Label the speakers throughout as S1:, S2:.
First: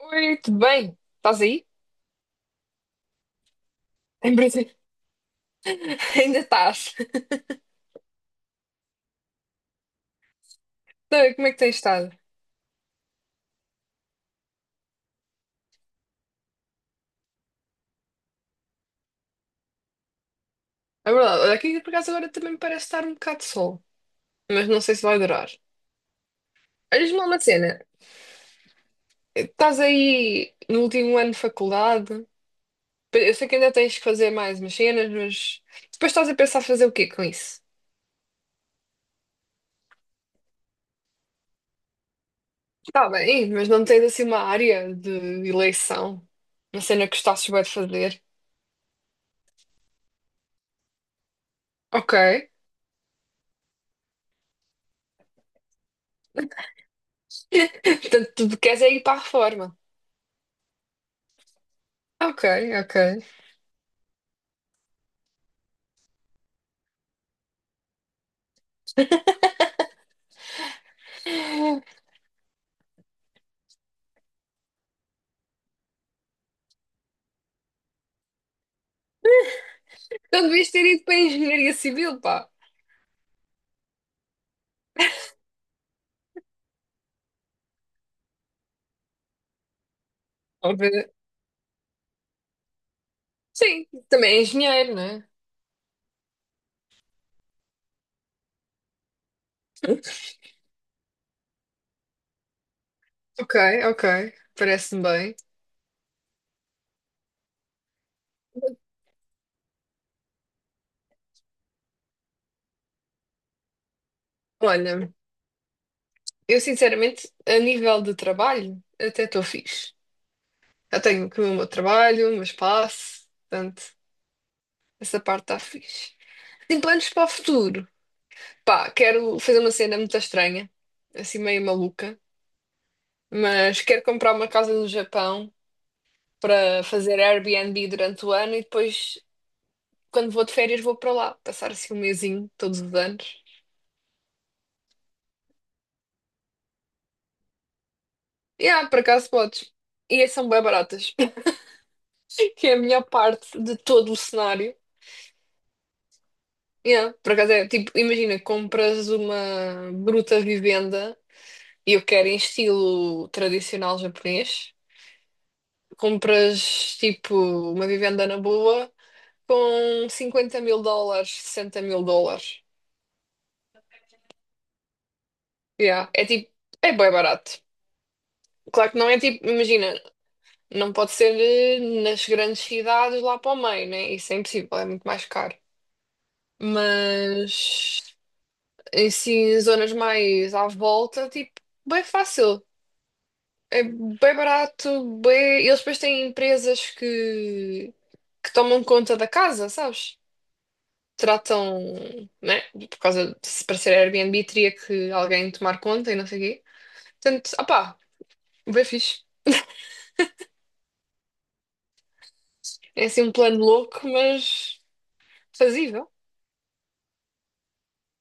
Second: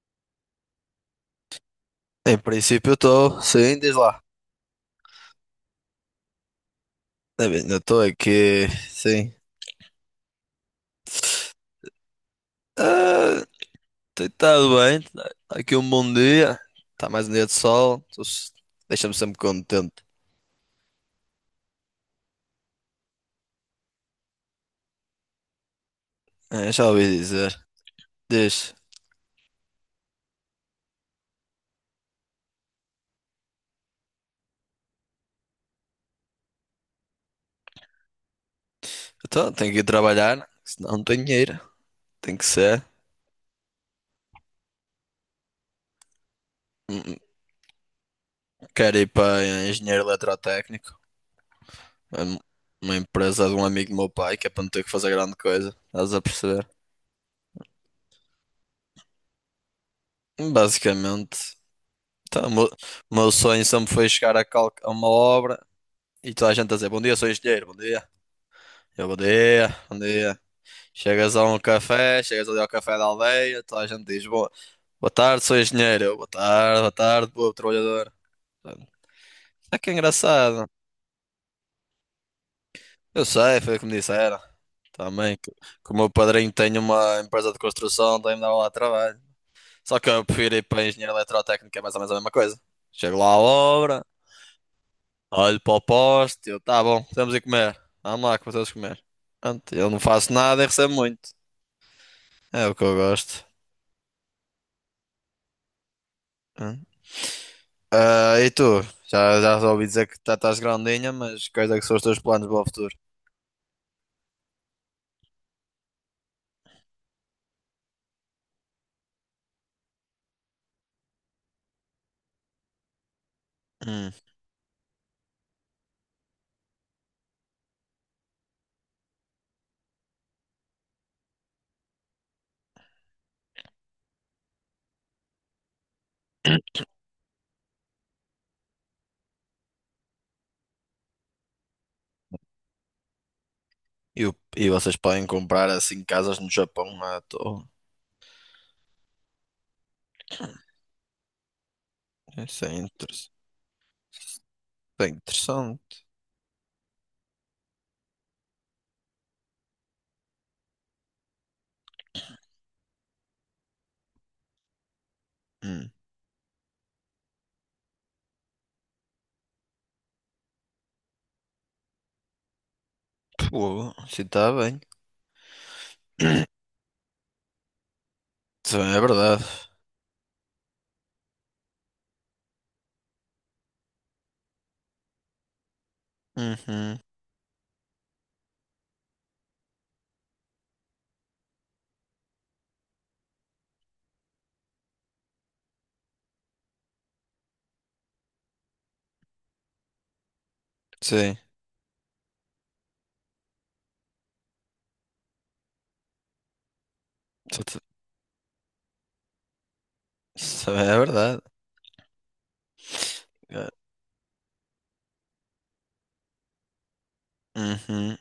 S1: Oi, tudo bem? Estás aí?
S2: Em princípio estou sim, diz lá.
S1: Em princípio. Ainda estás.
S2: É bem, eu estou aqui, sim.
S1: Então, como é que tens estado?
S2: Ah, tem estado bem, tá aqui um bom dia, está mais um dia de sol, deixa-me sempre contente.
S1: É verdade, olha, aqui por acaso agora também me parece estar um bocado de sol, mas não sei se vai durar.
S2: É, já ouvi
S1: Olha-me uma
S2: dizer.
S1: cena,
S2: Diz.
S1: estás aí no último ano de faculdade, eu sei que ainda tens que fazer mais umas cenas, mas depois estás a pensar fazer o quê com isso?
S2: Então tenho que ir trabalhar, né? Senão não tenho dinheiro, tem que ser.
S1: Está bem, mas não tens assim uma área de eleição, uma cena que
S2: Hum.
S1: gostasses bem de fazer.
S2: Quero ir para engenheiro eletrotécnico,
S1: Ok.
S2: é um- uma empresa de um amigo do meu pai, que é para não ter que fazer grande coisa, estás a perceber?
S1: Portanto, tu queres é ir para a reforma.
S2: Basicamente.
S1: Ok,
S2: Então, o meu
S1: ok.
S2: o meu sonho sempre foi chegar a uma obra e toda a gente a dizer bom dia, sou engenheiro, bom dia. Eu, bom dia, bom dia. Chegas a um café, chegas ali ao café da aldeia, toda a gente diz boa, boa tarde, sou engenheiro. Eu, boa tarde, boa tarde, boa trabalhador. Portanto, é que é
S1: Então
S2: engraçado.
S1: devias ter ido para a engenharia civil, pá.
S2: Eu sei, foi o que me disseram. Também, que o meu padrinho tem uma empresa de construção, também me dava lá trabalho. Só que eu prefiro ir
S1: Ou
S2: para
S1: de-
S2: engenheiro eletrotécnico, é mais ou menos a mesma coisa. Chego lá à
S1: Sim,
S2: obra.
S1: também é engenheiro, não é?
S2: Olho para o poste, eu, tá bom, estamos a comer. Vamos lá que vocês comer. Pronto, eu não faço nada e recebo muito. É o que eu gosto.
S1: Ok, ok. Parece-me bem.
S2: Hum. Ah, e tu? Já ouvi dizer que já estás grandinha, mas quais é que são os teus planos para o futuro?
S1: Olha, eu sinceramente, a nível de trabalho, até estou fixe. Já tenho que o meu trabalho, o meu espaço, portanto,
S2: Hum.
S1: essa parte está fixe. Tenho planos para o futuro. Pá, quero fazer uma cena muito estranha, assim meio maluca, mas quero comprar uma casa no Japão para fazer Airbnb durante o ano e depois quando vou de férias, vou para lá, passar assim um mesinho todos os anos.
S2: E vocês podem comprar assim casas no Japão à toa?
S1: Por acaso podes. E é, são bem baratas,
S2: Isso
S1: que é
S2: é
S1: a melhor
S2: interessante.
S1: parte de todo o cenário.
S2: Bem interessante.
S1: Yeah, por acaso é tipo, imagina, compras uma bruta vivenda e eu quero em estilo tradicional japonês.
S2: Hum.
S1: Compras tipo uma vivenda na boa com US$ 50 000, US$ 60 000.
S2: Pô, se está bem.
S1: Yeah, é tipo, é bem barato.
S2: Isso
S1: Claro que
S2: é
S1: não é
S2: verdade.
S1: tipo, imagina, não pode ser nas grandes cidades lá para o meio, né? Isso é impossível, é muito mais caro.
S2: Uhum.
S1: Mas em si, zonas mais à volta, tipo, bem fácil. É bem barato, bem. Eles depois têm empresas que tomam conta da casa, sabes?
S2: Sim.
S1: Tratam, né? Por causa de se para ser Airbnb teria que alguém tomar conta e não sei o quê. Portanto,
S2: Isso
S1: opá, bem fixe.
S2: isso é verdade.
S1: É assim um plano
S2: É.
S1: louco, mas fazível.
S2: Uhum.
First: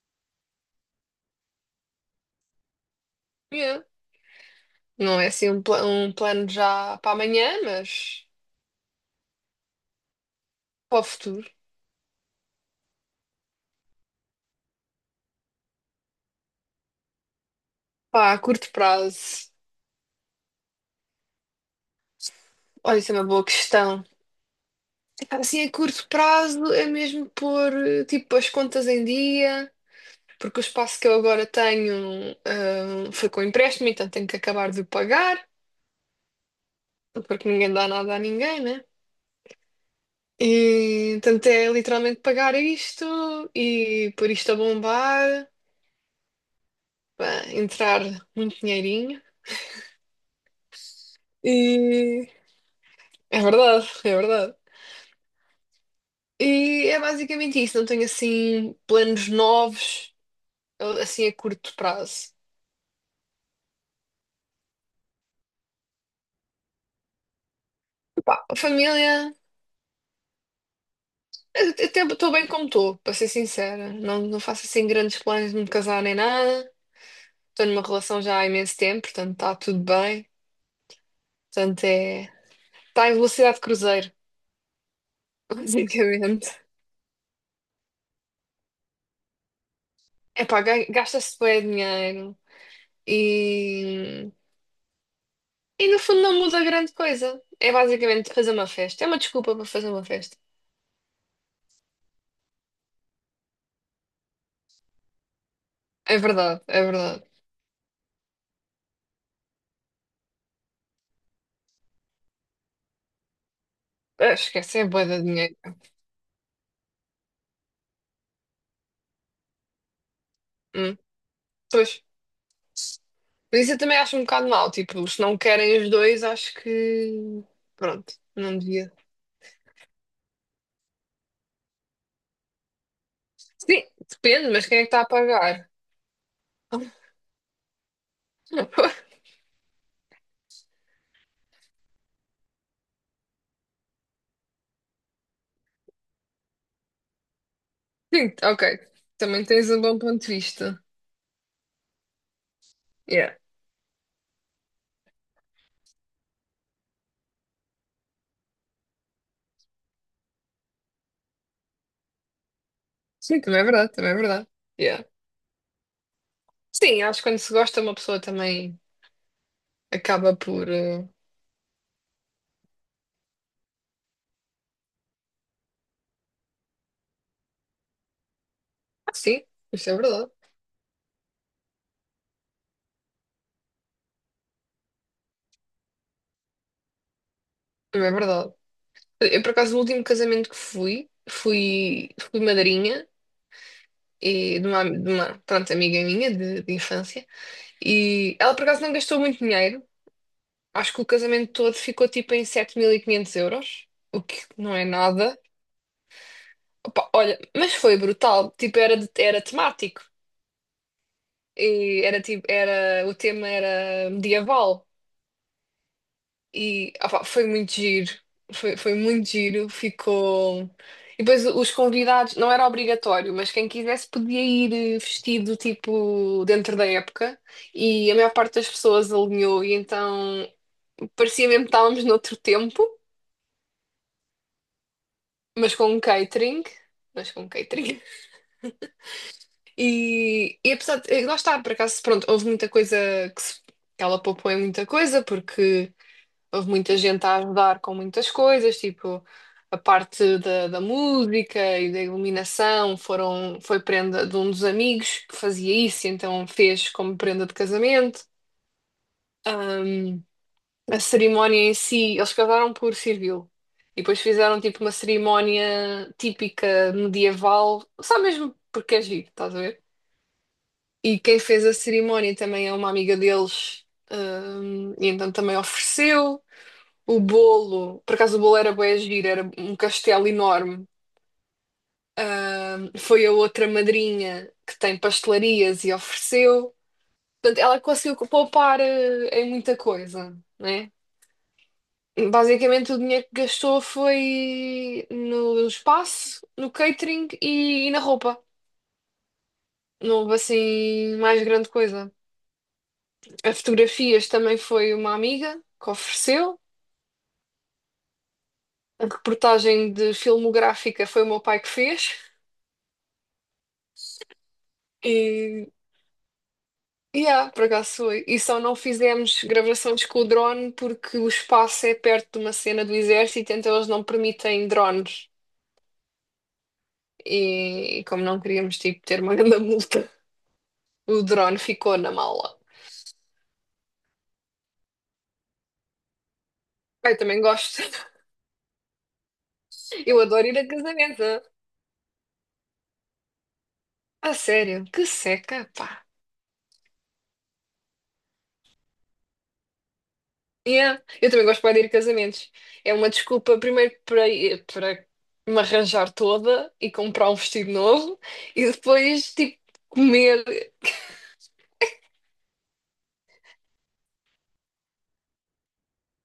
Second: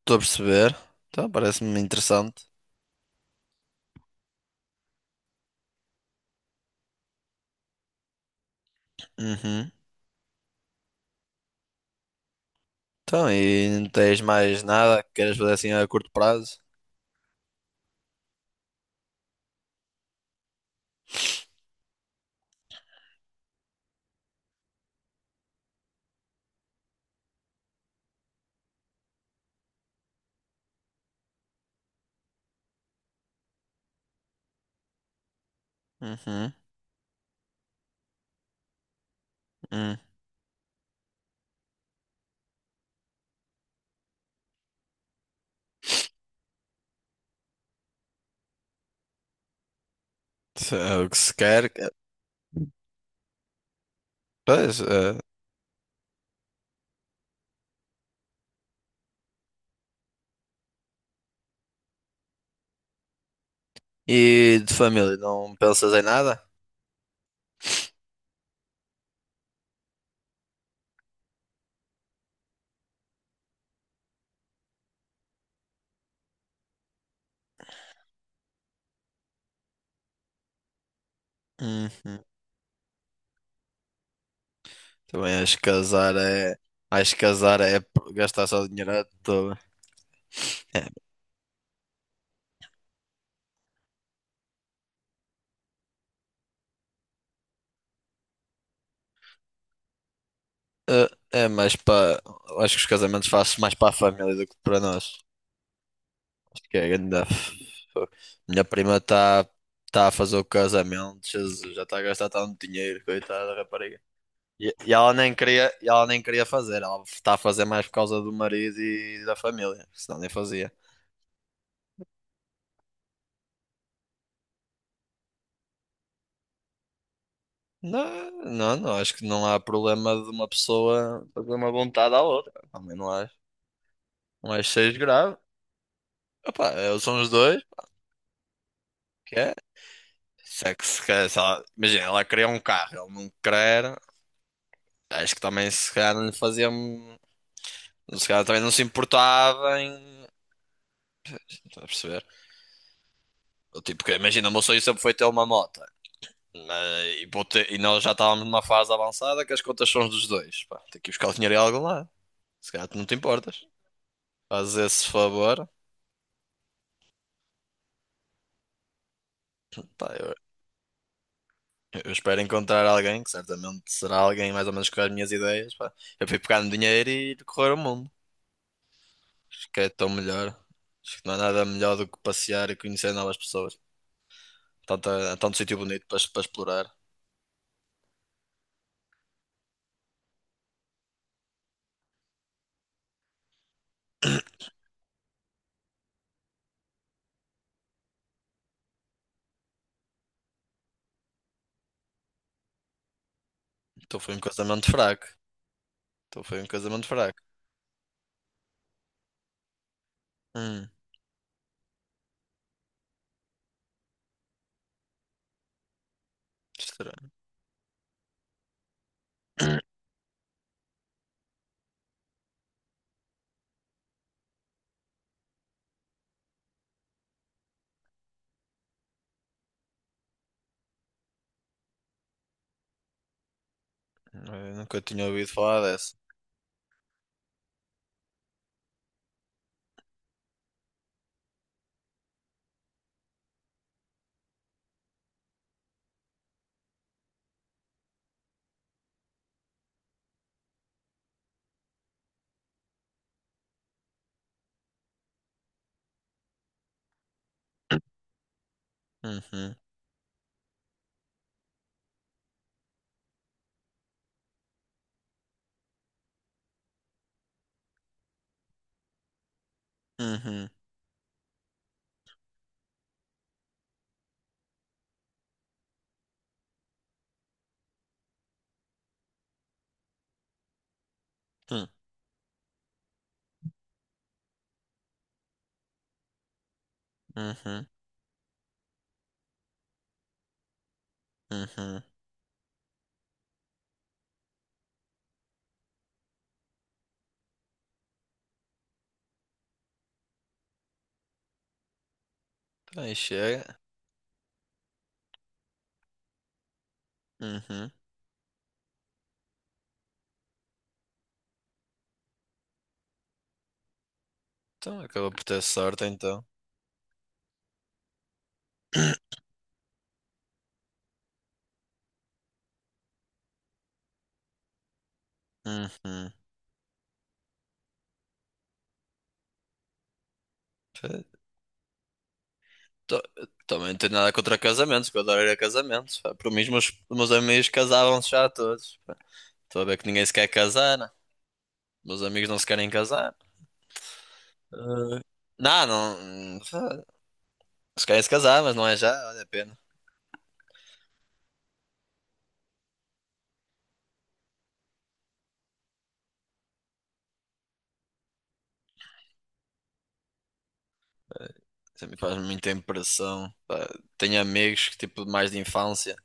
S2: Estou a perceber. Então, parece-me interessante.
S1: Yeah. Não é assim um, um plano já para amanhã, mas
S2: Uhum.
S1: para o futuro,
S2: Então, e não tens mais nada que queiras fazer assim a curto prazo?
S1: pá, a curto prazo. Olha, isso é uma boa questão. Epá, assim, a curto prazo é mesmo pôr tipo as contas em dia, porque o espaço que eu agora tenho foi com empréstimo, então tenho que acabar de o pagar,
S2: Uhum.
S1: porque ninguém dá nada a ninguém, né?
S2: Hum.
S1: E, portanto, é literalmente pagar isto e pôr isto a bombar, pá, entrar muito dinheirinho.
S2: Se é o que se quer. É.
S1: E é verdade, é verdade.
S2: Pois, é.
S1: E é basicamente isso, não tenho assim planos novos, assim a curto prazo.
S2: E de família, não pensas em nada?
S1: Pá, a família, eu até estou bem como estou, para ser sincera. Não, não faço assim grandes planos de me casar nem nada. Estou numa relação já há imenso tempo, portanto está tudo bem. Portanto é.
S2: Uhum.
S1: Está em velocidade de cruzeiro,
S2: Também acho que casar
S1: basicamente.
S2: é. Acho que casar é gastar só dinheiro à toa.
S1: É pá, gasta-se bem dinheiro e. E no fundo não muda grande coisa. É basicamente fazer uma festa. É uma desculpa para fazer uma festa.
S2: É, é mais para. Acho que os casamentos fazem mais para a família do que para nós.
S1: É verdade,
S2: Que
S1: é
S2: é grande.
S1: verdade.
S2: Minha prima está tá a fazer o casamento, Jesus, já está a gastar tanto dinheiro, coitada da rapariga.
S1: Ah,
S2: E,
S1: esquece, é
S2: e
S1: bué de dinheiro.
S2: ela nem queria fazer, ela está a fazer mais por causa do marido e da família, senão nem fazia.
S1: Hum, Pois. Mas isso eu também acho um bocado mal. Tipo, se não querem os dois, acho que. Pronto,
S2: Não,
S1: não
S2: não,
S1: devia.
S2: não, acho que não há problema de uma pessoa fazer uma vontade à outra. Também
S1: Sim, depende,
S2: não
S1: mas
S2: acho que
S1: quem é que
S2: seja
S1: está a
S2: grave.
S1: pagar?
S2: Opa, são os dois, que é? Se é que se quer, se ela- imagina, ela queria um carro, ele não quer, acho que também se calhar não lhe fazia. Se
S1: Sim,
S2: calhar também não
S1: ok.
S2: se
S1: Também tens
S2: importava
S1: um bom ponto
S2: em.
S1: de vista.
S2: Estás a perceber?
S1: Yeah.
S2: Eu, tipo, que imagina, o meu sonho sempre foi ter uma moto. E nós já estávamos numa fase avançada que as contas são dos dois. Pá, tem que ir buscar o dinheiro em algum lado. Se calhar tu não te
S1: Sim, também é
S2: importas.
S1: verdade, também é verdade.
S2: Faz
S1: Yeah.
S2: esse favor.
S1: Sim, acho que quando se gosta, uma pessoa também
S2: Pá, eu,
S1: acaba por.
S2: eu espero encontrar alguém que certamente será alguém mais ou menos com as minhas ideias. Pá. Eu fui pegar no dinheiro e ir correr o mundo.
S1: Ah, sim,
S2: Acho que é
S1: isso é
S2: tão
S1: verdade.
S2: melhor. Acho que não há nada melhor do que passear e conhecer novas pessoas. Tanto, tanto sítio bonito para explorar.
S1: Também é verdade. Eu, por acaso, no último casamento que fui, fui madrinha. E de uma, pronto, amiga minha de infância. E ela, por acaso, não gastou muito dinheiro. Acho que o casamento todo ficou tipo em 7.500 euros,
S2: Então
S1: o
S2: foi um
S1: que não é
S2: casamento fraco.
S1: nada.
S2: Então foi um casamento
S1: Opa,
S2: fraco.
S1: olha, mas foi brutal. Tipo, era temático.
S2: Hum,
S1: E era tipo, era, o tema era medieval. E opá,
S2: estranho.
S1: foi muito giro, foi, foi muito giro, ficou. E depois os convidados, não era obrigatório, mas quem quisesse podia ir vestido tipo dentro da época e a maior parte das pessoas alinhou e então parecia mesmo que estávamos noutro tempo,
S2: Eu nunca tinha ouvido
S1: mas
S2: falar
S1: com um
S2: dessa.
S1: catering, mas com um catering. E, e apesar de, lá está, por acaso, pronto, houve muita coisa que se- que ela poupou em muita coisa, porque houve muita gente a ajudar com muitas coisas, tipo a parte da música e da iluminação foram, foi prenda de um dos amigos que fazia isso, então fez como prenda de casamento.
S2: Uhum,
S1: A cerimónia em si, eles casaram por civil. E depois fizeram tipo uma cerimónia típica medieval, só mesmo porque é giro, estás a ver?
S2: uhum,
S1: E quem fez a cerimónia também é uma amiga deles, e então também ofereceu. O bolo, por acaso o bolo era bué giro, era um castelo enorme.
S2: hum,
S1: Foi a outra madrinha que tem pastelarias e ofereceu. Portanto, ela
S2: uhum,
S1: conseguiu poupar em muita coisa, né?
S2: uhum.
S1: Basicamente, o dinheiro que gastou foi no espaço, no catering e na roupa. Não houve assim mais grande coisa.
S2: Então aí
S1: A
S2: chega.
S1: fotografias também foi uma amiga que ofereceu.
S2: Uhum.
S1: A reportagem de filmográfica foi o meu pai que fez.
S2: Então acaba por ter
S1: E
S2: sorte então.
S1: yeah, por acaso foi. E só não fizemos gravações com o drone porque o espaço é perto de uma cena do exército, então eles não permitem drones.
S2: Uhum.
S1: E como não queríamos, tipo, ter uma grande multa, o
S2: Fe-
S1: drone ficou na mala.
S2: to- Também não tenho nada contra casamentos, que eu adoro ir a casamentos, pá. Por mim, os meus, os
S1: Eu
S2: meus
S1: também
S2: amigos
S1: gosto.
S2: casavam-se já todos, pá. Estou a ver que
S1: Eu
S2: ninguém se quer
S1: adoro ir a
S2: casar, né?
S1: casamentos. Ah.
S2: Meus amigos não se querem casar.
S1: A sério, que
S2: Eh,
S1: seca,
S2: Não,
S1: pá.
S2: não. hum, Se querem se casar, mas não é já, vale a pena.
S1: Yeah. Eu também gosto bué de ir a casamentos. É uma desculpa, primeiro, para me arranjar toda e comprar um vestido novo e depois, tipo, comer.
S2: Sempre faz muita impressão, pá. Tenho amigos que, tipo, mais de infância,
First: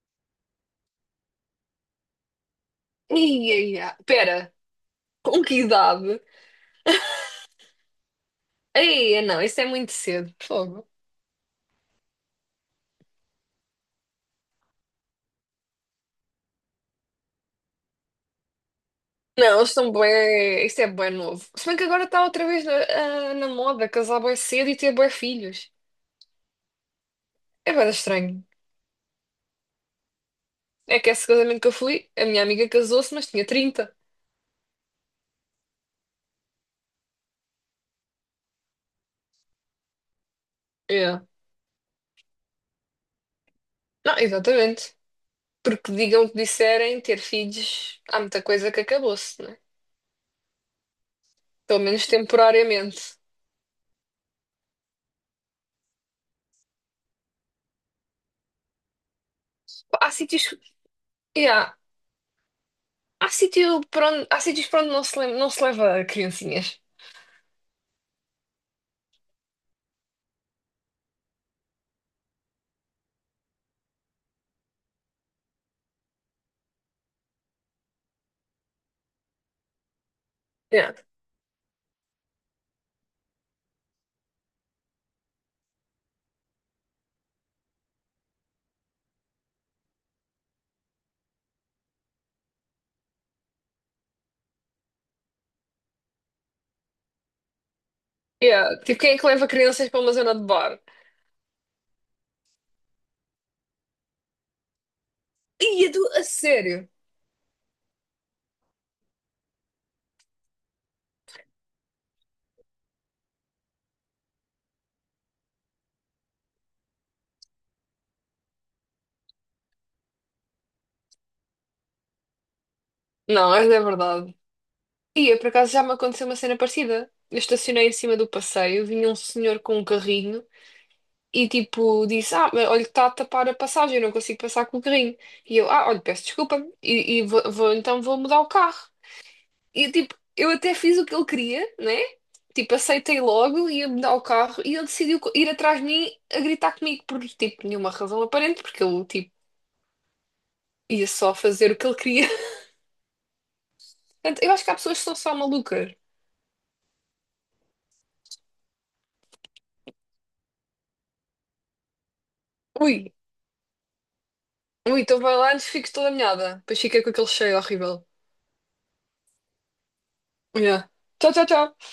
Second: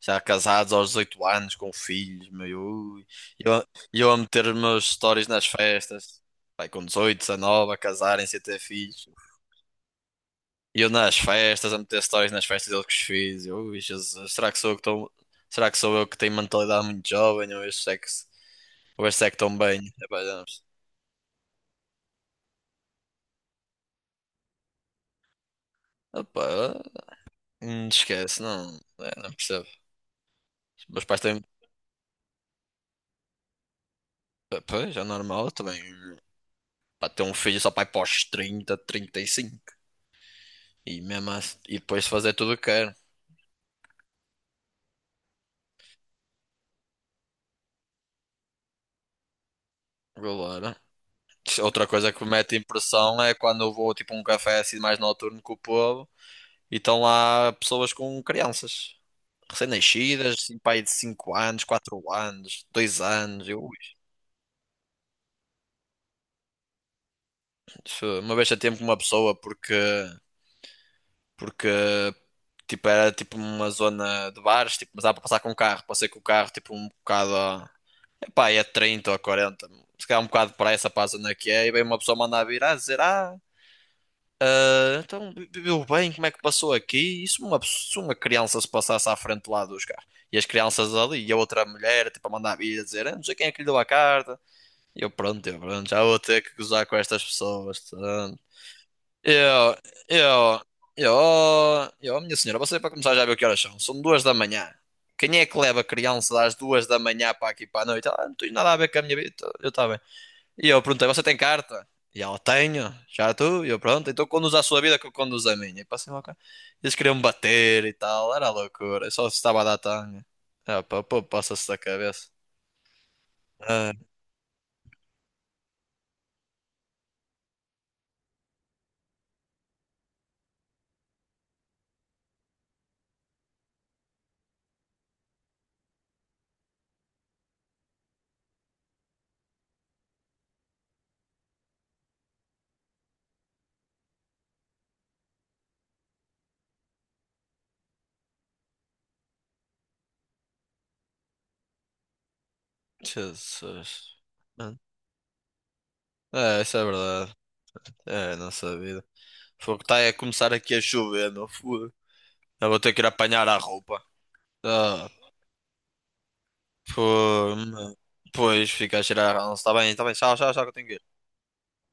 S2: já casados aos 18 anos, com filhos, meu. Ui. E
S1: Ia,
S2: eu,
S1: ia.
S2: e eu a meter
S1: Pera,
S2: os meus stories
S1: com
S2: nas
S1: que
S2: festas,
S1: idade?
S2: vai com 18, 19 a casarem-se e a ter filhos.
S1: Ei, não, isso é muito cedo.
S2: E
S1: Fogo.
S2: eu nas festas, a meter stories nas festas deles que os fiz. Eu, ui, Jesus, será que sou eu que estou. Será que sou eu que tenho mentalidade muito jovem? Ou estes é que, ou estes é que estão
S1: Não, eles
S2: bem?
S1: são
S2: Epá, já não perce-
S1: bué. Isso é bué novo. Se bem que agora está outra vez na, na moda casar bué cedo e ter bué filhos.
S2: Opa,
S1: É bué
S2: não
S1: estranho.
S2: esquece, não, é, não percebo. Os
S1: É
S2: meus
S1: que
S2: pais
S1: esse
S2: têm.
S1: casamento que eu fui, a minha amiga casou-se, mas tinha 30.
S2: Pois, é normal, eu também. Pra ter um filho só pra ir pós 30, 35. E cinco. E
S1: Yeah.
S2: mesmo assim, e depois fazer tudo o que quero.
S1: Não, exatamente. Porque digam o que disserem, ter filhos, há muita coisa que acabou-se, né?
S2: Agora.
S1: Pelo
S2: Outra
S1: menos
S2: coisa que me mete
S1: temporariamente.
S2: impressão é quando eu vou tipo a um café assim mais noturno com o povo e estão lá pessoas com crianças.
S1: Há
S2: Recém-nascidas,
S1: sítios.
S2: assim, pai de 5 anos,
S1: Yeah.
S2: 4 anos, 2
S1: Há
S2: anos. Eu, ui,
S1: sítio para onde, há sítios para onde não se, não se leva criancinhas.
S2: uma vez a tempo com uma pessoa porque, porque tipo, era tipo uma zona de bares, tipo, mas dá para passar com o carro. Passei com o carro tipo um bocado pá, é 30 ou quarenta. Se calhar um bocado de pressa
S1: Yeah.
S2: para a zona que é, e vem uma pessoa mandar vir a dizer: Ah, ah, então viveu bem, como é que passou aqui? E se uma criança se passasse à frente lá dos carros? E as crianças ali, e a outra mulher, tipo, a mandar vir a dizer: ah, não sei quem é que lhe deu a carta. E eu, pronto, já vou ter que gozar com estas pessoas, portanto.
S1: Yeah. Tipo, quem é que leva
S2: Eu,
S1: crianças para uma zona de
S2: eu,
S1: bar?
S2: eu, eu, minha senhora, você para começar já viu que horas são? São 2 da manhã. Quem é que leva a
S1: Ia, do. A
S2: criança às duas
S1: sério?
S2: da manhã para aqui para a noite? Ah, não tenho nada a ver com a minha vida. Eu estava bem. E eu perguntei, você tem carta? E ela, tenho, já tu? E eu, pronto, então conduz a sua vida que eu conduzo a minha. E passei lá o carro. Eles queriam me bater e tal, era loucura, eu só estava a dar tanga. Ah, pá, pô, passa-se da cabeça.
S1: Não, essa é
S2: Ah,
S1: verdade. Ia, por acaso já me aconteceu uma cena parecida. Eu estacionei em cima do passeio, vinha um senhor com um carrinho e tipo disse: Ah, mas olha, está a tapar a passagem, eu não consigo passar com o carrinho. E eu, ah, olha, peço desculpa, e vou, então vou mudar o carro. E tipo, eu até fiz o que ele queria, né? Tipo, aceitei logo, ia mudar o carro e ele decidiu ir atrás de mim a gritar comigo por tipo, nenhuma razão aparente, porque eu tipo. Ia só fazer o que ele queria.
S2: Jesus.
S1: Portanto, eu acho que há
S2: Mano,
S1: pessoas que são só malucas.
S2: é, isso é verdade. É, a nossa vida. Fogo, tá a começar aqui a chover, meu fogo. Eu vou ter que ir
S1: Ui,
S2: apanhar a roupa.
S1: ui,
S2: Ah,
S1: então vai lá antes fico toda molhada. Depois fica com aquele
S2: fogo,
S1: cheiro
S2: mano.
S1: horrível.
S2: Pois, fica a cheirar a ranço. Tá bem, tchau, tchau, tchau, que eu tenho
S1: Yeah.
S2: que ir.
S1: Tchau, tchau, tchau.